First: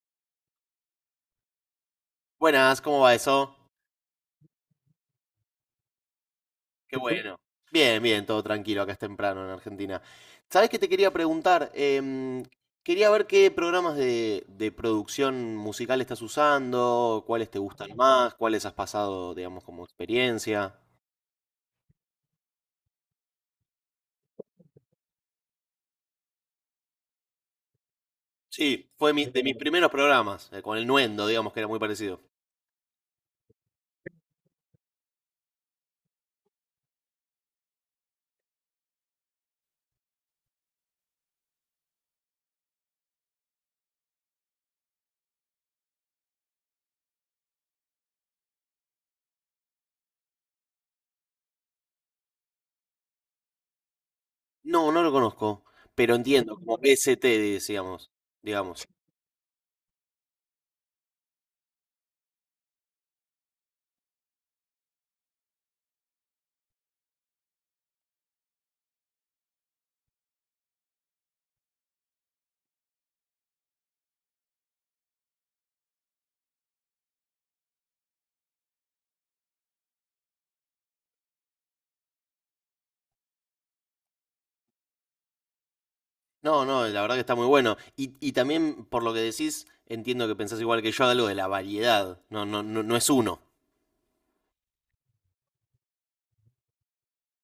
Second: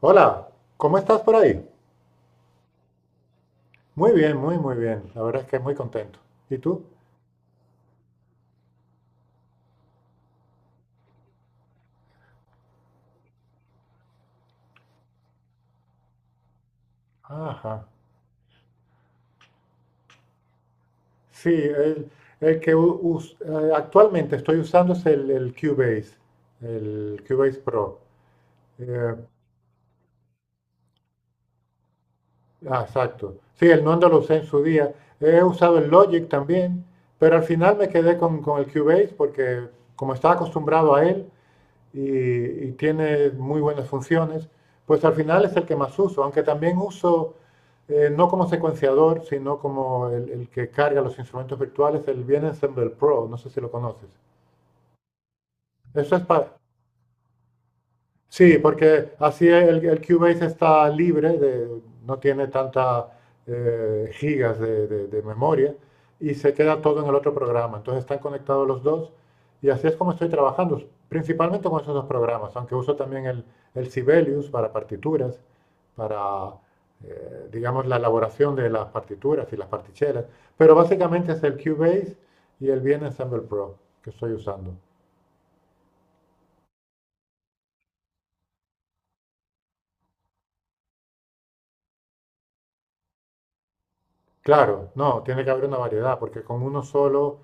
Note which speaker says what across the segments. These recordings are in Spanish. Speaker 1: Hola, ¿cómo estás por ahí?
Speaker 2: Buenas, ¿cómo va eso?
Speaker 1: Muy bien, muy, muy bien. La verdad es que muy contento. ¿Y tú?
Speaker 2: Qué bueno. Bien, bien, todo tranquilo, acá es temprano en Argentina. ¿Sabés qué te quería preguntar? Quería ver qué programas de producción musical estás usando, cuáles te
Speaker 1: Ajá.
Speaker 2: gustan más, cuáles has pasado, digamos, como experiencia.
Speaker 1: Sí, el que actualmente estoy usando es el Cubase Pro.
Speaker 2: Sí, fue
Speaker 1: Eh,
Speaker 2: de mis primeros programas, con el Nuendo, digamos, que era muy parecido.
Speaker 1: exacto. Sí, el Nondo lo usé en su día. He usado el Logic también, pero al final me quedé con el Cubase porque como estaba acostumbrado a él, y tiene muy buenas funciones, pues al final es el que más uso, aunque también uso no como secuenciador, sino como el que carga los instrumentos virtuales, el Bien Ensemble Pro, no sé si lo conoces.
Speaker 2: No, no lo conozco, pero
Speaker 1: Eso es para,
Speaker 2: entiendo, como PST, decíamos,
Speaker 1: sí,
Speaker 2: digamos.
Speaker 1: porque así el Cubase está libre, no tiene tantas gigas de, de memoria y se queda todo en el otro programa. Entonces están conectados los dos y así es como estoy trabajando, principalmente con esos dos programas, aunque uso también el Sibelius para partituras, para, digamos, la elaboración de las partituras y las partichelas. Pero básicamente es el Cubase y el VN Ensemble Pro que estoy usando.
Speaker 2: No, no, la verdad que está muy bueno. Y también, por lo que decís, entiendo que pensás igual que yo de algo de la variedad. No, no, no, no es uno.
Speaker 1: Claro, no, tiene que haber una variedad, porque con uno solo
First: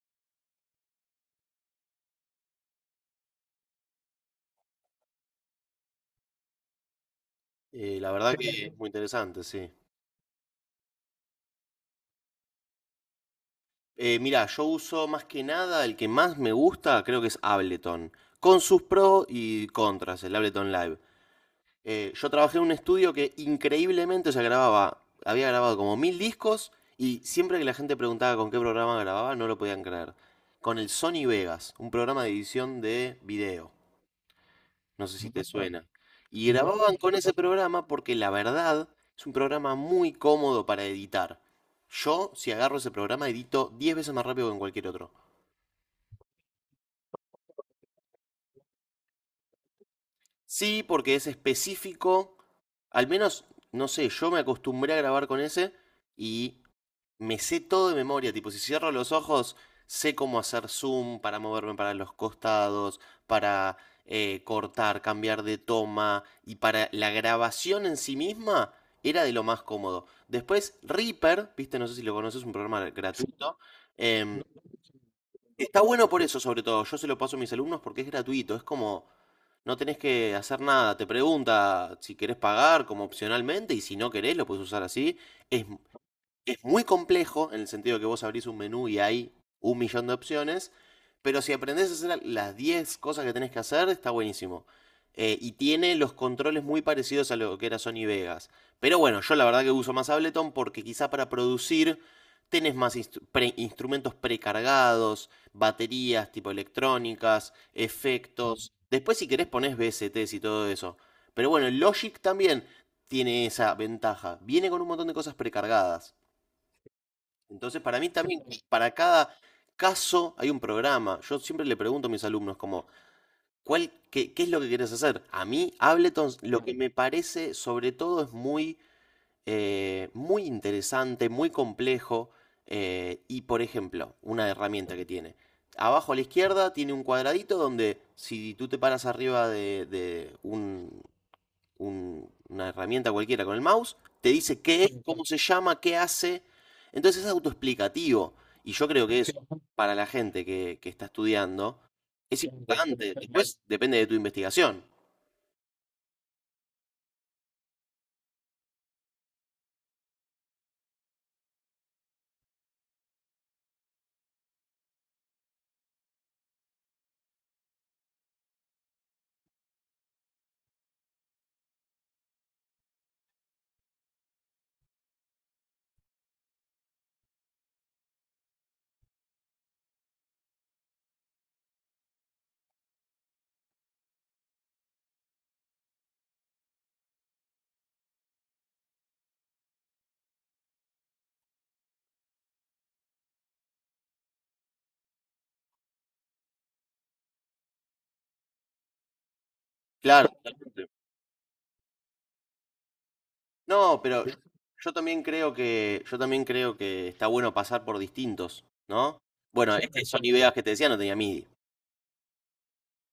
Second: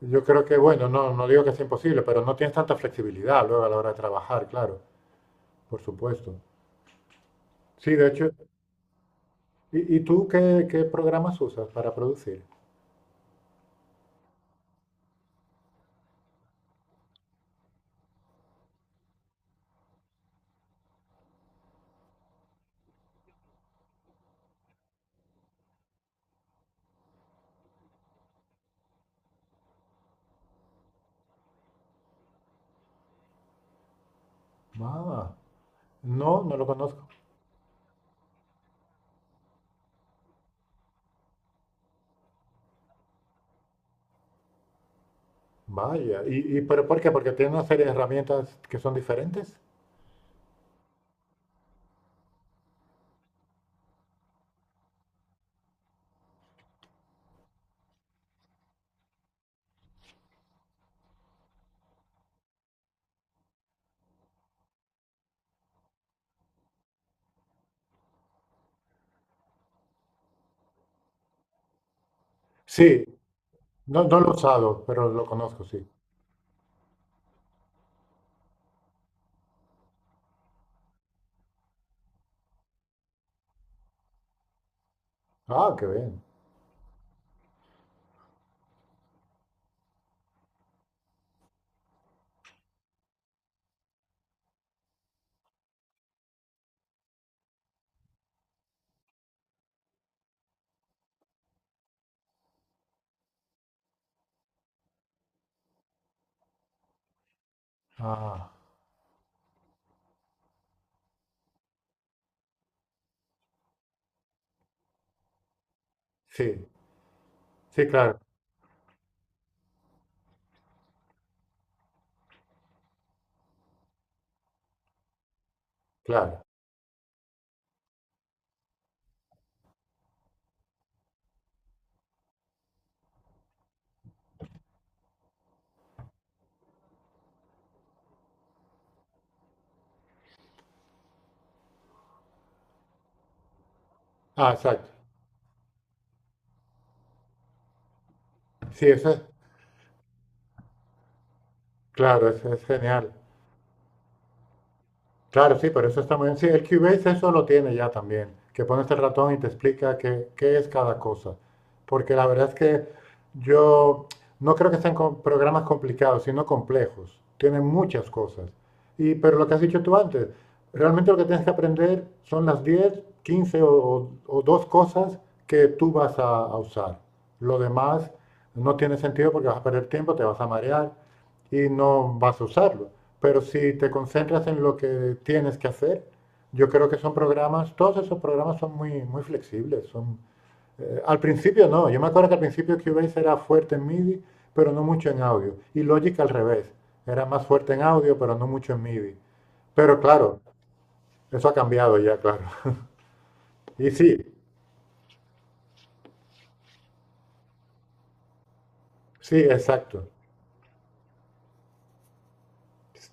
Speaker 1: yo creo que, bueno, no, no digo que sea imposible, pero no tienes tanta flexibilidad luego a la hora de trabajar, claro, por supuesto. Sí, de
Speaker 2: La
Speaker 1: hecho,
Speaker 2: verdad que es muy interesante, sí.
Speaker 1: y tú qué, qué programas usas para producir?
Speaker 2: Mira, yo uso más que nada el que más me gusta, creo que es Ableton, con sus pros y contras, el Ableton Live. Yo trabajé en un estudio que increíblemente se grababa, había grabado como mil discos y siempre que la gente preguntaba con qué programa grababa no lo podían creer. Con el Sony Vegas, un programa de edición de video. No sé si
Speaker 1: Ah,
Speaker 2: te suena.
Speaker 1: no,
Speaker 2: Y
Speaker 1: no lo
Speaker 2: grababan
Speaker 1: conozco.
Speaker 2: con ese programa porque la verdad es un programa muy cómodo para editar. Yo, si agarro ese programa, edito 10 veces más rápido que en cualquier otro.
Speaker 1: Vaya, y pero por qué? Porque tiene una serie de herramientas que son diferentes.
Speaker 2: Sí, porque es específico. Al menos, no sé, yo me acostumbré a grabar con ese y me sé todo de memoria, tipo, si cierro los ojos, sé cómo hacer zoom para moverme para los costados, para cortar, cambiar de toma, y para la grabación en sí misma era de lo más cómodo. Después, Reaper, viste, no sé si lo conoces, es un programa
Speaker 1: Sí,
Speaker 2: gratuito.
Speaker 1: no, no lo he
Speaker 2: em,
Speaker 1: usado, pero lo conozco,
Speaker 2: Está
Speaker 1: sí.
Speaker 2: bueno por eso, sobre todo. Yo se lo paso a mis alumnos porque es gratuito, es como... No tenés que hacer nada, te pregunta si querés pagar como opcionalmente y si no querés lo puedes usar así. Es
Speaker 1: Ah, qué bien.
Speaker 2: es muy complejo en el sentido que vos abrís un menú y hay un millón de opciones, pero si aprendés a hacer las 10 cosas que tenés que hacer, está buenísimo. Y tiene los controles muy parecidos a lo que era Sony Vegas. Pero bueno, yo la verdad que uso más Ableton porque quizá para producir tenés más instrumentos precargados, baterías tipo electrónicas,
Speaker 1: Ah,
Speaker 2: efectos. Después si querés ponés VSTs y todo eso. Pero bueno, Logic también tiene esa ventaja. Viene con un montón de cosas precargadas.
Speaker 1: sí,
Speaker 2: Entonces,
Speaker 1: sí,
Speaker 2: para mí
Speaker 1: claro,
Speaker 2: también, para cada caso hay un programa. Yo siempre le pregunto a mis alumnos como, ¿ qué es lo que quieres hacer? A mí, Ableton,
Speaker 1: claro.
Speaker 2: lo que me parece sobre todo es muy, muy interesante, muy complejo. Y, por ejemplo, una herramienta que tiene. Abajo a la izquierda tiene un cuadradito donde si tú te paras arriba de un, una herramienta cualquiera con el mouse, te
Speaker 1: Ah,
Speaker 2: dice qué
Speaker 1: exacto.
Speaker 2: es, cómo se llama, qué hace. Entonces es autoexplicativo. Y
Speaker 1: Sí,
Speaker 2: yo creo
Speaker 1: eso
Speaker 2: que
Speaker 1: es,
Speaker 2: eso, para la gente que está estudiando,
Speaker 1: claro,
Speaker 2: es
Speaker 1: eso es genial.
Speaker 2: importante. Después depende de tu investigación.
Speaker 1: Claro, sí, pero eso está muy bien. Sí, el Cubase eso lo tiene ya también, que pones el ratón y te explica qué, qué es cada cosa. Porque la verdad es que yo no creo que sean programas complicados, sino complejos. Tienen muchas cosas. Y, pero lo que has dicho tú antes, realmente lo que tienes que aprender son las 10, 15 o, o dos cosas que tú vas a usar. Lo demás no tiene sentido porque vas a perder tiempo, te vas a marear y no vas a usarlo. Pero si te concentras en lo que tienes que hacer, yo creo que son programas, todos esos programas son muy, muy flexibles. Son, al principio no, yo me acuerdo que al principio Cubase era fuerte en MIDI, pero no mucho en audio. Y Logic al revés, era más fuerte en audio, pero no mucho en MIDI. Pero
Speaker 2: Claro,
Speaker 1: claro,
Speaker 2: totalmente.
Speaker 1: eso ha cambiado ya, claro. Y
Speaker 2: No,
Speaker 1: sí,
Speaker 2: pero yo, yo también creo que, yo también creo que está bueno pasar por distintos, ¿no?
Speaker 1: sí,
Speaker 2: Bueno, este
Speaker 1: exacto.
Speaker 2: Sony Vegas que te decía no tenía MIDI.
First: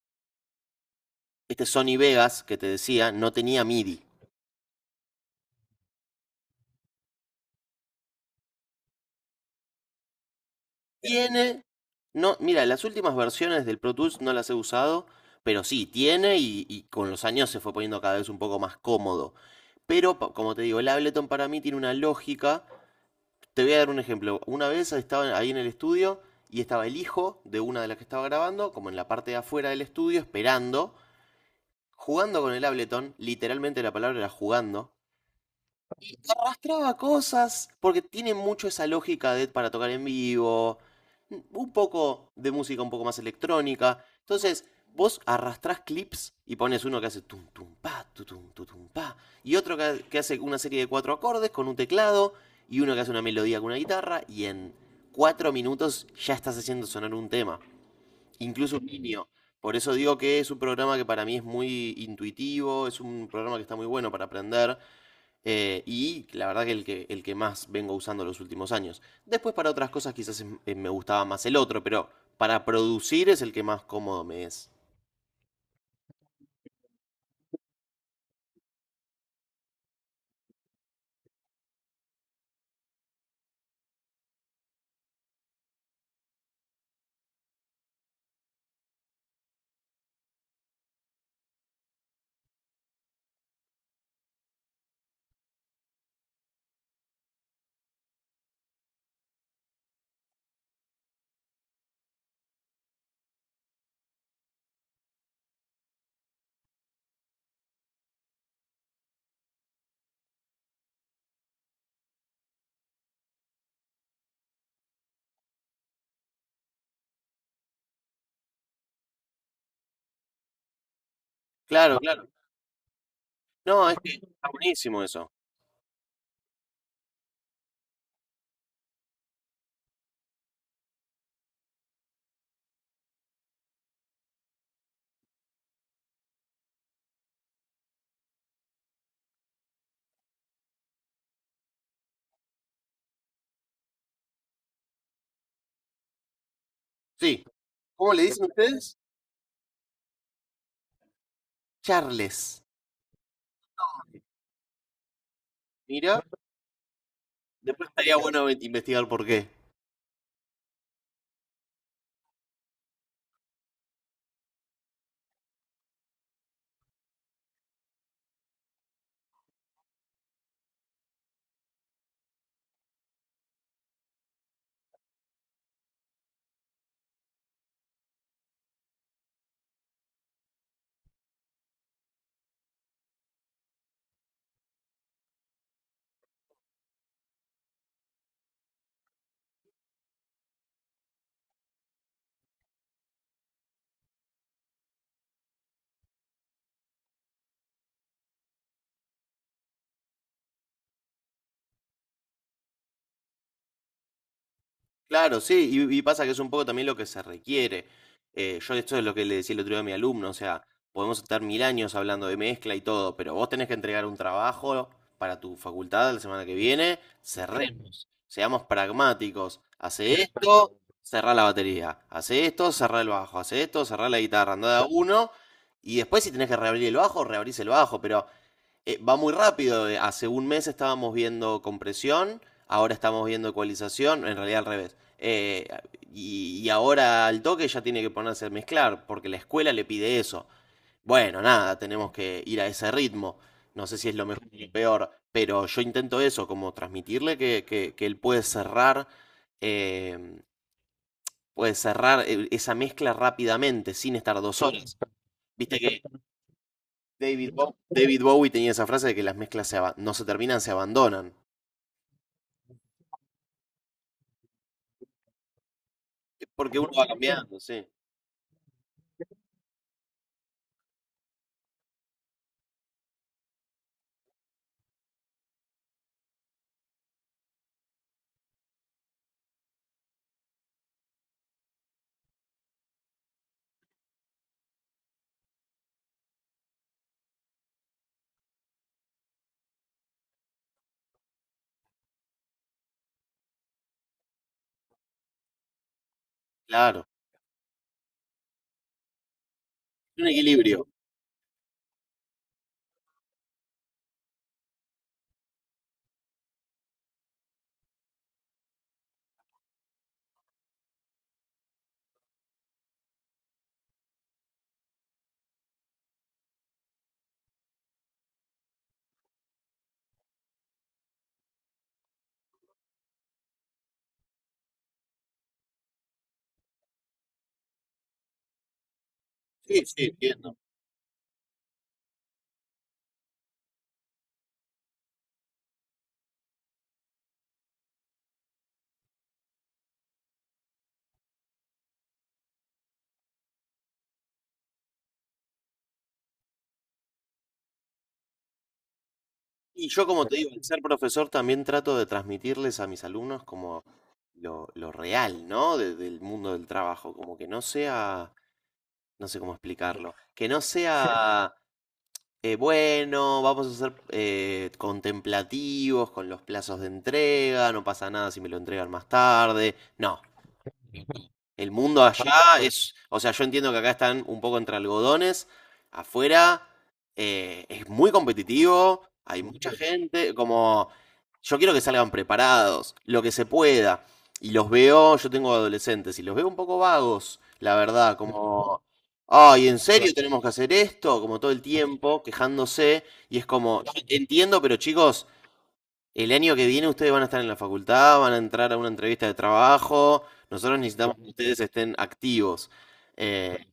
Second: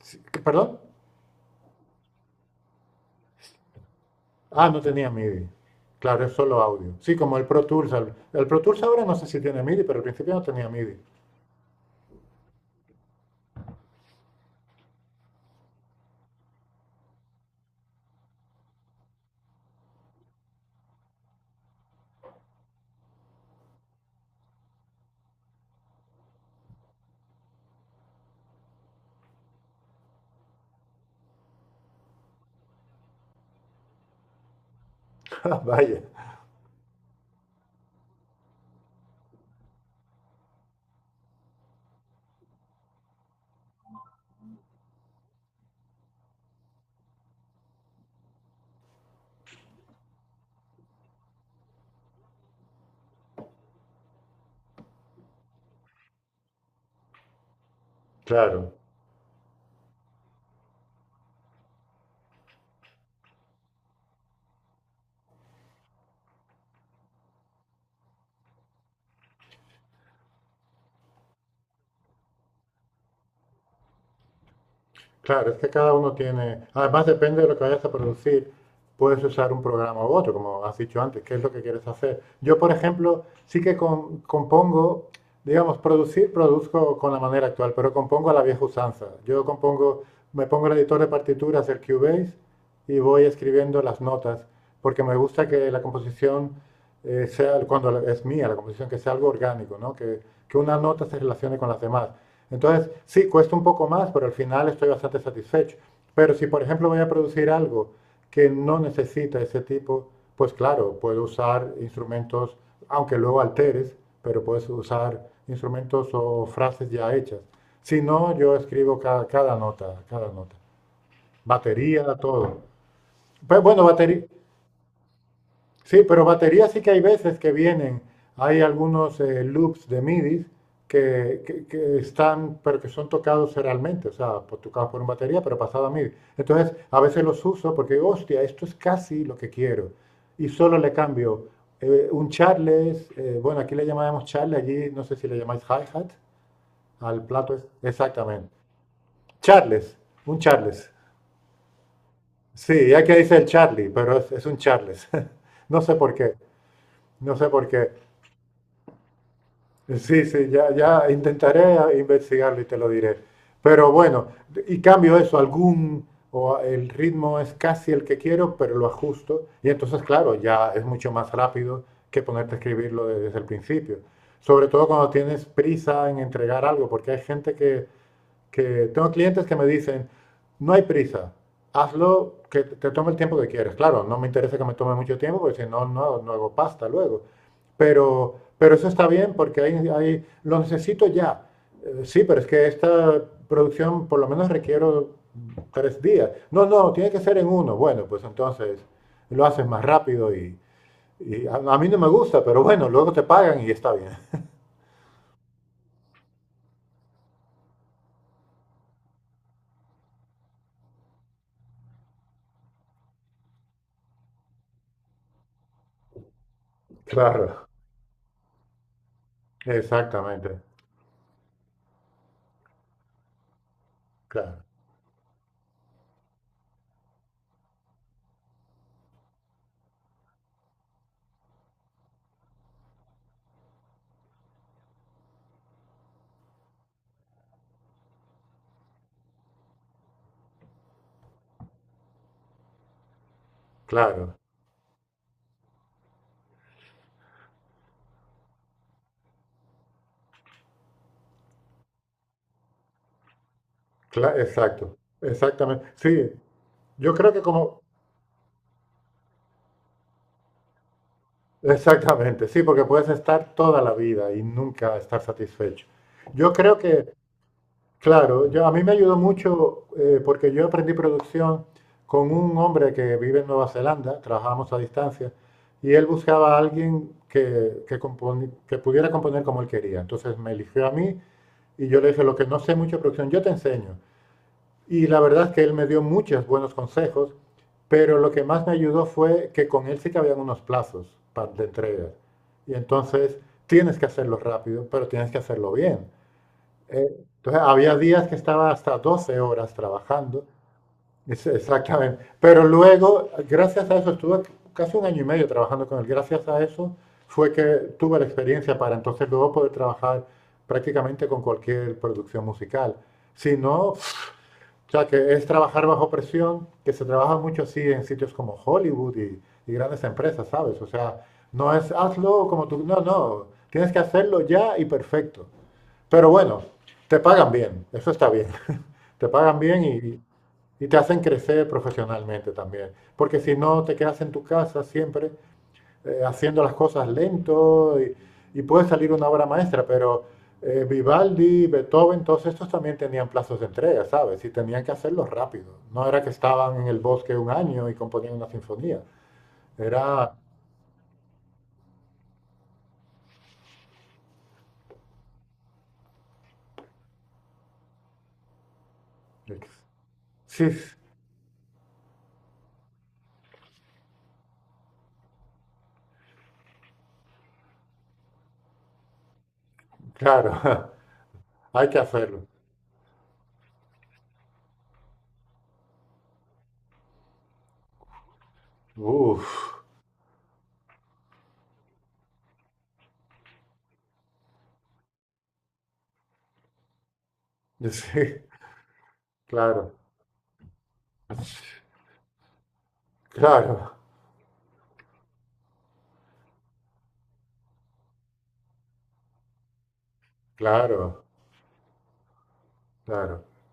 Speaker 1: Sí, ¿perdón?
Speaker 2: Este Sony Vegas que te decía no tenía MIDI.
Speaker 1: Ah, no tenía MIDI. Claro, es solo audio. Sí, como el Pro Tools. El Pro Tools ahora no sé si tiene MIDI, pero al principio no tenía MIDI.
Speaker 2: Tiene No, mira, las últimas versiones del Pro Tools no las he usado, pero sí, tiene y con los años se fue poniendo cada vez un poco más cómodo. Pero, como te digo, el Ableton para mí tiene una lógica. Te voy a dar un ejemplo. Una vez estaba ahí en el estudio y estaba el hijo de una de las que estaba grabando, como en la parte de afuera del estudio, esperando, jugando con el Ableton. Literalmente la palabra era jugando,
Speaker 1: Ah, vaya,
Speaker 2: arrastraba cosas, porque tiene mucho esa lógica de para tocar en vivo, un poco de música un poco más electrónica. Entonces, vos arrastrás clips y pones uno que hace tum tum pa, tu, tum pa, y otro que hace una serie de cuatro acordes con un teclado, y uno que hace una melodía con una guitarra, y en cuatro minutos ya estás haciendo sonar un tema,
Speaker 1: claro.
Speaker 2: incluso un niño. Por eso digo que es un programa que para mí es muy intuitivo, es un programa que está muy bueno para aprender. Y la verdad que que el que más vengo usando los últimos años. Después para otras cosas quizás me gustaba más el otro, pero para producir es el que más cómodo me es.
Speaker 1: Claro, es que cada uno tiene, además depende de lo que vayas a producir, puedes usar un programa u otro, como has dicho antes, qué es lo que quieres hacer. Yo, por ejemplo, sí que compongo, digamos, producir, produzco con la manera actual, pero compongo a la vieja usanza. Yo compongo, me pongo el editor de partituras, el Cubase, y voy escribiendo las notas, porque me gusta que la composición sea, cuando es mía, la composición, que sea algo orgánico, ¿no? Que una nota se relacione con las demás. Entonces, sí, cuesta un poco más, pero al final estoy bastante satisfecho. Pero si, por ejemplo, voy a producir algo que no necesita ese tipo, pues claro, puedo usar instrumentos, aunque luego alteres, pero puedes usar instrumentos o frases ya hechas. Si no, yo escribo cada, cada nota, cada nota.
Speaker 2: Claro,
Speaker 1: Batería,
Speaker 2: claro.
Speaker 1: todo. Pues bueno,
Speaker 2: No, es que
Speaker 1: batería.
Speaker 2: está buenísimo eso.
Speaker 1: Sí, pero baterías sí que hay veces que vienen. Hay algunos loops de MIDI que están, pero que son tocados serialmente, o sea, tocados por una batería, pero pasado a MIDI. Entonces, a veces los uso porque digo, hostia, esto es casi lo que quiero. Y solo le cambio un charles, bueno, aquí le llamamos charle, allí no sé si le llamáis hi-hat, al
Speaker 2: Sí.
Speaker 1: plato es,
Speaker 2: ¿Cómo le dicen
Speaker 1: exactamente.
Speaker 2: ustedes?
Speaker 1: Charles, un charles.
Speaker 2: Charles.
Speaker 1: Sí, ya que dice el Charlie, pero es un charles. No sé por
Speaker 2: Mira,
Speaker 1: qué, no sé por qué.
Speaker 2: después estaría bueno investigar por qué.
Speaker 1: Sí, sí, ya, ya intentaré investigarlo y te lo diré. Pero bueno, y cambio eso, algún, o el ritmo es casi el que quiero, pero lo ajusto. Y entonces, claro, ya es mucho más rápido que ponerte a escribirlo desde el principio. Sobre todo cuando tienes prisa en entregar algo, porque hay gente que tengo clientes que me dicen, no hay prisa, hazlo que te tome el tiempo que quieres. Claro, no me interesa que me tome mucho tiempo porque si no, no hago pasta luego. Pero eso está bien porque ahí, ahí lo necesito ya. Sí, pero es que esta producción por lo menos requiero tres días. No, no, tiene que ser en uno. Bueno, pues entonces lo haces más rápido y a mí no me gusta, pero bueno, luego te pagan y está bien.
Speaker 2: Claro, sí, y pasa que es un poco también lo que se requiere. Yo esto es lo que le decía el otro día a mi alumno, o sea, podemos estar mil años hablando de mezcla y todo, pero vos tenés que entregar un trabajo para tu facultad la semana que viene,
Speaker 1: Claro,
Speaker 2: cerremos, seamos pragmáticos, hace esto.
Speaker 1: exactamente.
Speaker 2: Exactamente. Cerrá la batería, hace esto, cerrá el bajo, hace esto, cerrá la guitarra,
Speaker 1: Claro,
Speaker 2: andá de a uno, y después si tenés que reabrir el bajo, reabrís el bajo, pero va muy rápido. Hace un mes estábamos viendo compresión, ahora estamos viendo ecualización, en realidad al revés. Y ahora al toque ya tiene que ponerse a mezclar, porque la escuela le pide eso. Bueno, nada, tenemos que ir a ese ritmo. No sé si es lo
Speaker 1: claro.
Speaker 2: mejor o lo peor, pero yo intento eso, como transmitirle que él eh, puede cerrar esa mezcla rápidamente, sin estar dos
Speaker 1: Exacto,
Speaker 2: horas. Viste
Speaker 1: exactamente.
Speaker 2: que
Speaker 1: Sí, yo creo que como,
Speaker 2: David Bowie tenía esa frase de que las mezclas no se terminan, se abandonan.
Speaker 1: exactamente, sí, porque puedes estar toda la vida y nunca estar satisfecho.
Speaker 2: Es
Speaker 1: Yo creo
Speaker 2: Porque uno va
Speaker 1: que,
Speaker 2: cambiando, sí.
Speaker 1: claro, yo, a mí me ayudó mucho porque yo aprendí producción con un hombre que vive en Nueva Zelanda, trabajábamos a distancia, y él buscaba a alguien que pudiera componer como él quería. Entonces me eligió a mí y yo le dije, lo que no sé mucho de producción, yo te enseño. Y la verdad es que él me dio muchos buenos consejos, pero lo que más me ayudó fue que con él sí que habían unos plazos de entrega. Y entonces tienes que hacerlo rápido, pero tienes que hacerlo bien.
Speaker 2: Claro.
Speaker 1: Eh, entonces había días que estaba hasta 12 horas
Speaker 2: Un
Speaker 1: trabajando,
Speaker 2: equilibrio.
Speaker 1: exactamente. Pero luego, gracias a eso, estuve casi 1 año y medio trabajando con él. Gracias a eso fue que tuve la experiencia para entonces luego poder trabajar prácticamente con cualquier producción musical. Si no, o sea, que es trabajar bajo presión, que se trabaja mucho así en sitios como Hollywood y grandes empresas, ¿sabes? O sea, no es hazlo como tú, no, no, tienes que hacerlo ya y perfecto. Pero bueno, te pagan bien, eso está bien, te pagan bien
Speaker 2: Sí, sí, entiendo.
Speaker 1: y te hacen crecer profesionalmente también, porque si no te quedas en tu casa siempre haciendo las cosas lento y puede salir una obra maestra, pero Vivaldi, Beethoven, todos estos también tenían plazos de entrega, ¿sabes? Y tenían que hacerlo rápido. No era que estaban en el bosque un año y componían una sinfonía.
Speaker 2: Y yo, como
Speaker 1: Era...
Speaker 2: te digo, al ser profesor también trato de transmitirles a mis alumnos como lo real, ¿no? Del mundo del trabajo. Como que no sea, no sé cómo explicarlo. Que no
Speaker 1: Sí,
Speaker 2: sea, bueno, vamos a ser contemplativos con los plazos de entrega, no pasa nada si me lo entregan más tarde. No,
Speaker 1: claro,
Speaker 2: el
Speaker 1: hay que
Speaker 2: mundo allá
Speaker 1: hacerlo.
Speaker 2: es, o sea, yo entiendo que acá están un poco entre algodones, afuera es muy competitivo, hay
Speaker 1: Uf,
Speaker 2: mucha gente, como, yo quiero que salgan preparados, lo que se pueda. Y los veo, yo tengo adolescentes, y los veo un poco vagos, la verdad,
Speaker 1: sí,
Speaker 2: como, ay, ¿en
Speaker 1: claro,
Speaker 2: serio tenemos que hacer esto? Como todo el tiempo, quejándose, y es como,
Speaker 1: claro,
Speaker 2: yo entiendo, pero chicos, el año que viene ustedes van a estar en la facultad, van a entrar a una entrevista de trabajo. Nosotros necesitamos
Speaker 1: claro,
Speaker 2: que ustedes estén activos.
Speaker 1: claro.
Speaker 2: Eh,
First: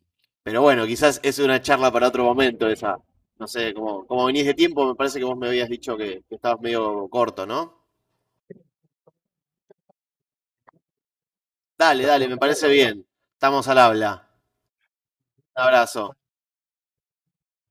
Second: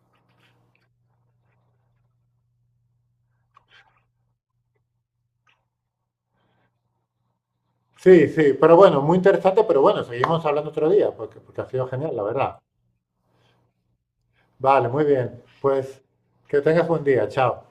Speaker 2: pero bueno, quizás es una charla para otro momento esa. No sé, como, como venís de tiempo, me parece que vos me habías dicho que estabas medio corto, ¿no?
Speaker 1: Sí, sí, pero bueno, muy interesante, pero bueno, seguimos hablando otro día, porque, porque ha sido
Speaker 2: Dale,
Speaker 1: genial, la
Speaker 2: dale, me
Speaker 1: verdad.
Speaker 2: parece bien. Estamos al habla.
Speaker 1: Vale, muy bien.
Speaker 2: Un
Speaker 1: Pues
Speaker 2: abrazo.
Speaker 1: que tengas buen día. Chao.